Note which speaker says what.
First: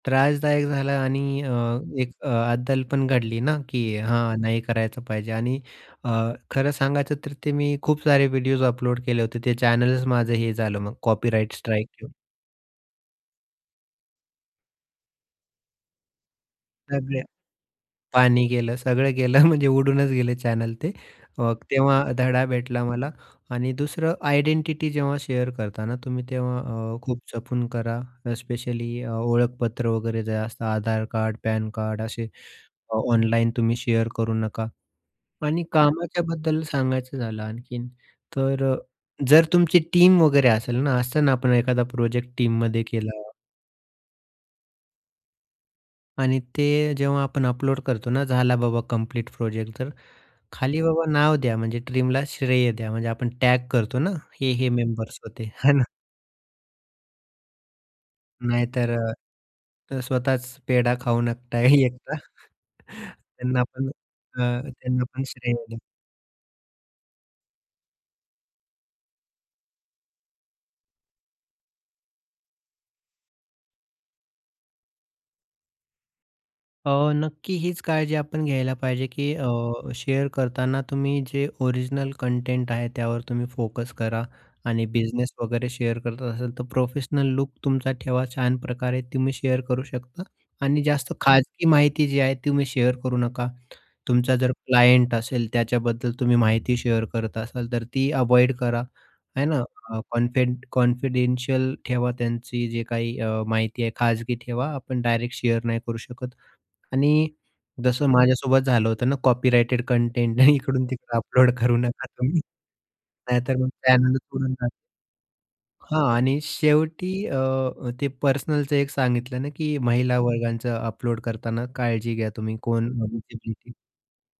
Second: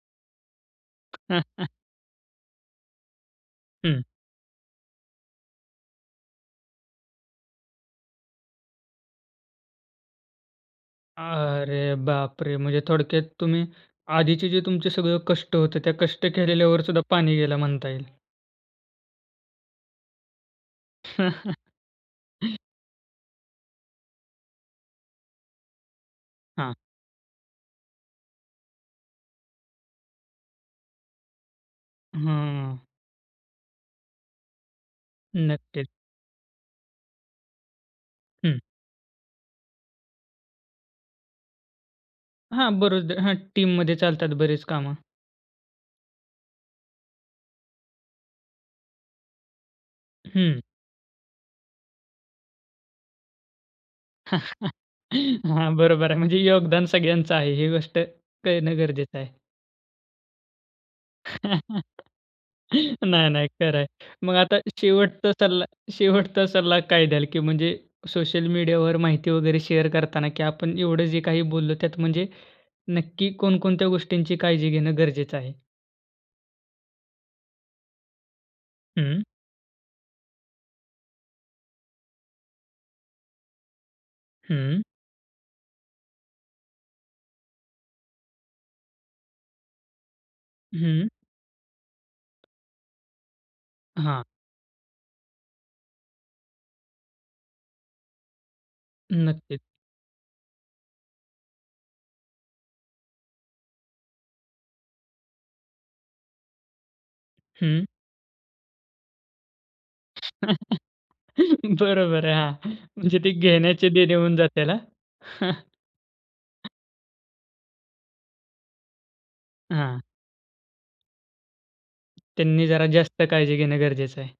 Speaker 1: त्रासदायक झालं आणि अ, एक अ, अद्दल पण घडली ना, की
Speaker 2: हं.
Speaker 1: हां, नाही करायचं पाहिजे आणि अ, खरं सांगायचं तर ते मी खूप सारे व्हिडिओज अपलोड केले होते, ते चॅनल्स माझं हे झालं मग कॉपीराईट
Speaker 2: अरे
Speaker 1: स्ट्राईक.
Speaker 2: बापरे! म्हणजे थोडक्यात तुम्ही आधीचे जे तुमचे सगळे कष्ट होते, त्या कष्ट केलेल्यावर सुद्धा
Speaker 1: सगळं
Speaker 2: पाणी गेलं म्हणता येईल.
Speaker 1: पाणी गेलं, सगळं गेलं म्हणजे उडूनच गेले चॅनल ते. मग तेव्हा धडा भेटला मला आणि दुसरं आयडेंटिटी जेव्हा शेअर करताना तुम्ही तेव्हा,
Speaker 2: हां.
Speaker 1: अ, खूप जपून करा स्पेशली अ, ओळखपत्र वगैरे जे असतं आधार कार्ड, पॅन कार्ड असे
Speaker 2: हं.
Speaker 1: ऑनलाईन तुम्ही शेअर करू नका आणि
Speaker 2: नक्कीच.
Speaker 1: कामाच्याबद्दल सांगायचं झालं आणखीन
Speaker 2: हं.
Speaker 1: तर अ, जर तुमची टीम वगैरे असेल ना असंत ना, आपण एखादा प्रोजेक्ट
Speaker 2: हां,
Speaker 1: टीममध्ये केला
Speaker 2: बरेचदा हां, टीममध्ये चालतात बरेच कामं.
Speaker 1: आणि ते जेव्हा आपण अपलोड करतो ना, झाला बाबा कंप्लीट प्रोजेक्ट तर
Speaker 2: हं.
Speaker 1: खाली बाबा नाव द्या. म्हणजे टीमला श्रेय द्या, म्हणजे आपण टॅग करतो ना, हे, हे मेंबर्स होते आहे
Speaker 2: हां,
Speaker 1: ना.
Speaker 2: बरोबर आहे म्हणजे योगदान सगळ्यांचं आहे, ही गोष्ट
Speaker 1: नाही
Speaker 2: कळणं
Speaker 1: तर
Speaker 2: गरजेचं आहे.
Speaker 1: अ, स्वतःच पेढा खाऊ नका एकटा.
Speaker 2: नाही, नाही.
Speaker 1: त्यांना
Speaker 2: खरं
Speaker 1: पण
Speaker 2: आहे. मग
Speaker 1: अ,
Speaker 2: आता
Speaker 1: त्यांना पण
Speaker 2: शेवटचा
Speaker 1: श्रेय
Speaker 2: सल्ला
Speaker 1: द्या.
Speaker 2: शेवटचा सल्ला काय द्याल, की म्हणजे सोशल मीडियावर माहिती वगैरे शेअर करताना, की आपण एवढं जे काही बोललो त्यात म्हणजे, नक्की कोणकोणत्या गोष्टींची काळजी घेणं गरजेचं आहे?
Speaker 1: अ, नक्की हीच काळजी आपण घ्यायला पाहिजे,
Speaker 2: हं.
Speaker 1: की अ, शेअर करतांना तुम्ही जे ओरिजिनल कंटेंट आहे त्यावर तुम्ही फोकस करा
Speaker 2: हं.
Speaker 1: आणि बिझनेस वगैरे शेअर करत असाल तर प्रोफेशनल लूक तुमचा ठेवा छान प्रकारे तुम्ही शेअर करू शकता आणि
Speaker 2: हं.
Speaker 1: जास्त खाजगी माहिती जी आहे ती तुम्ही शेअर करू नका.
Speaker 2: हां.
Speaker 1: तुमचा जर क्लायंट असेल, त्याच्याबद्दल तुम्ही माहिती शेअर करत असाल तर ती अव्हॉइड करा. आहे ना
Speaker 2: नक्कीच.
Speaker 1: अ, कंटेंट कॉन्फिडेन्शियल ठेवा त्यांची जी काही अ, माहिती आहे खाजगी ठेवा, आपण डायरेक्ट शेअर नाही करू शकत. आणि
Speaker 2: हं.
Speaker 1: जसं माझ्यासोबत झालं होतं ना, कॉपीराइटेड कंटेंट नाही इकडून तिकडे अपलोड करू नका
Speaker 2: बरोबर आहे,
Speaker 1: तुम्ही
Speaker 2: हां. म्हणजे ते
Speaker 1: नाही तर मग
Speaker 2: घेण्याचे देणे होऊन
Speaker 1: चॅनलचं
Speaker 2: जा
Speaker 1: उडून जाईल.
Speaker 2: हं.
Speaker 1: हां आणि शेवटी अ, ते पर्सनलच एक सांगितलं ना, की
Speaker 2: हां.
Speaker 1: महिला वर्गाचं अपलोड करतांना काळजी घ्या तुम्ही
Speaker 2: त्यांनी जरा
Speaker 1: कोण
Speaker 2: जास्त
Speaker 1: माहिती
Speaker 2: काळजी
Speaker 1: दिली.
Speaker 2: घेणं गरजेचं आहे.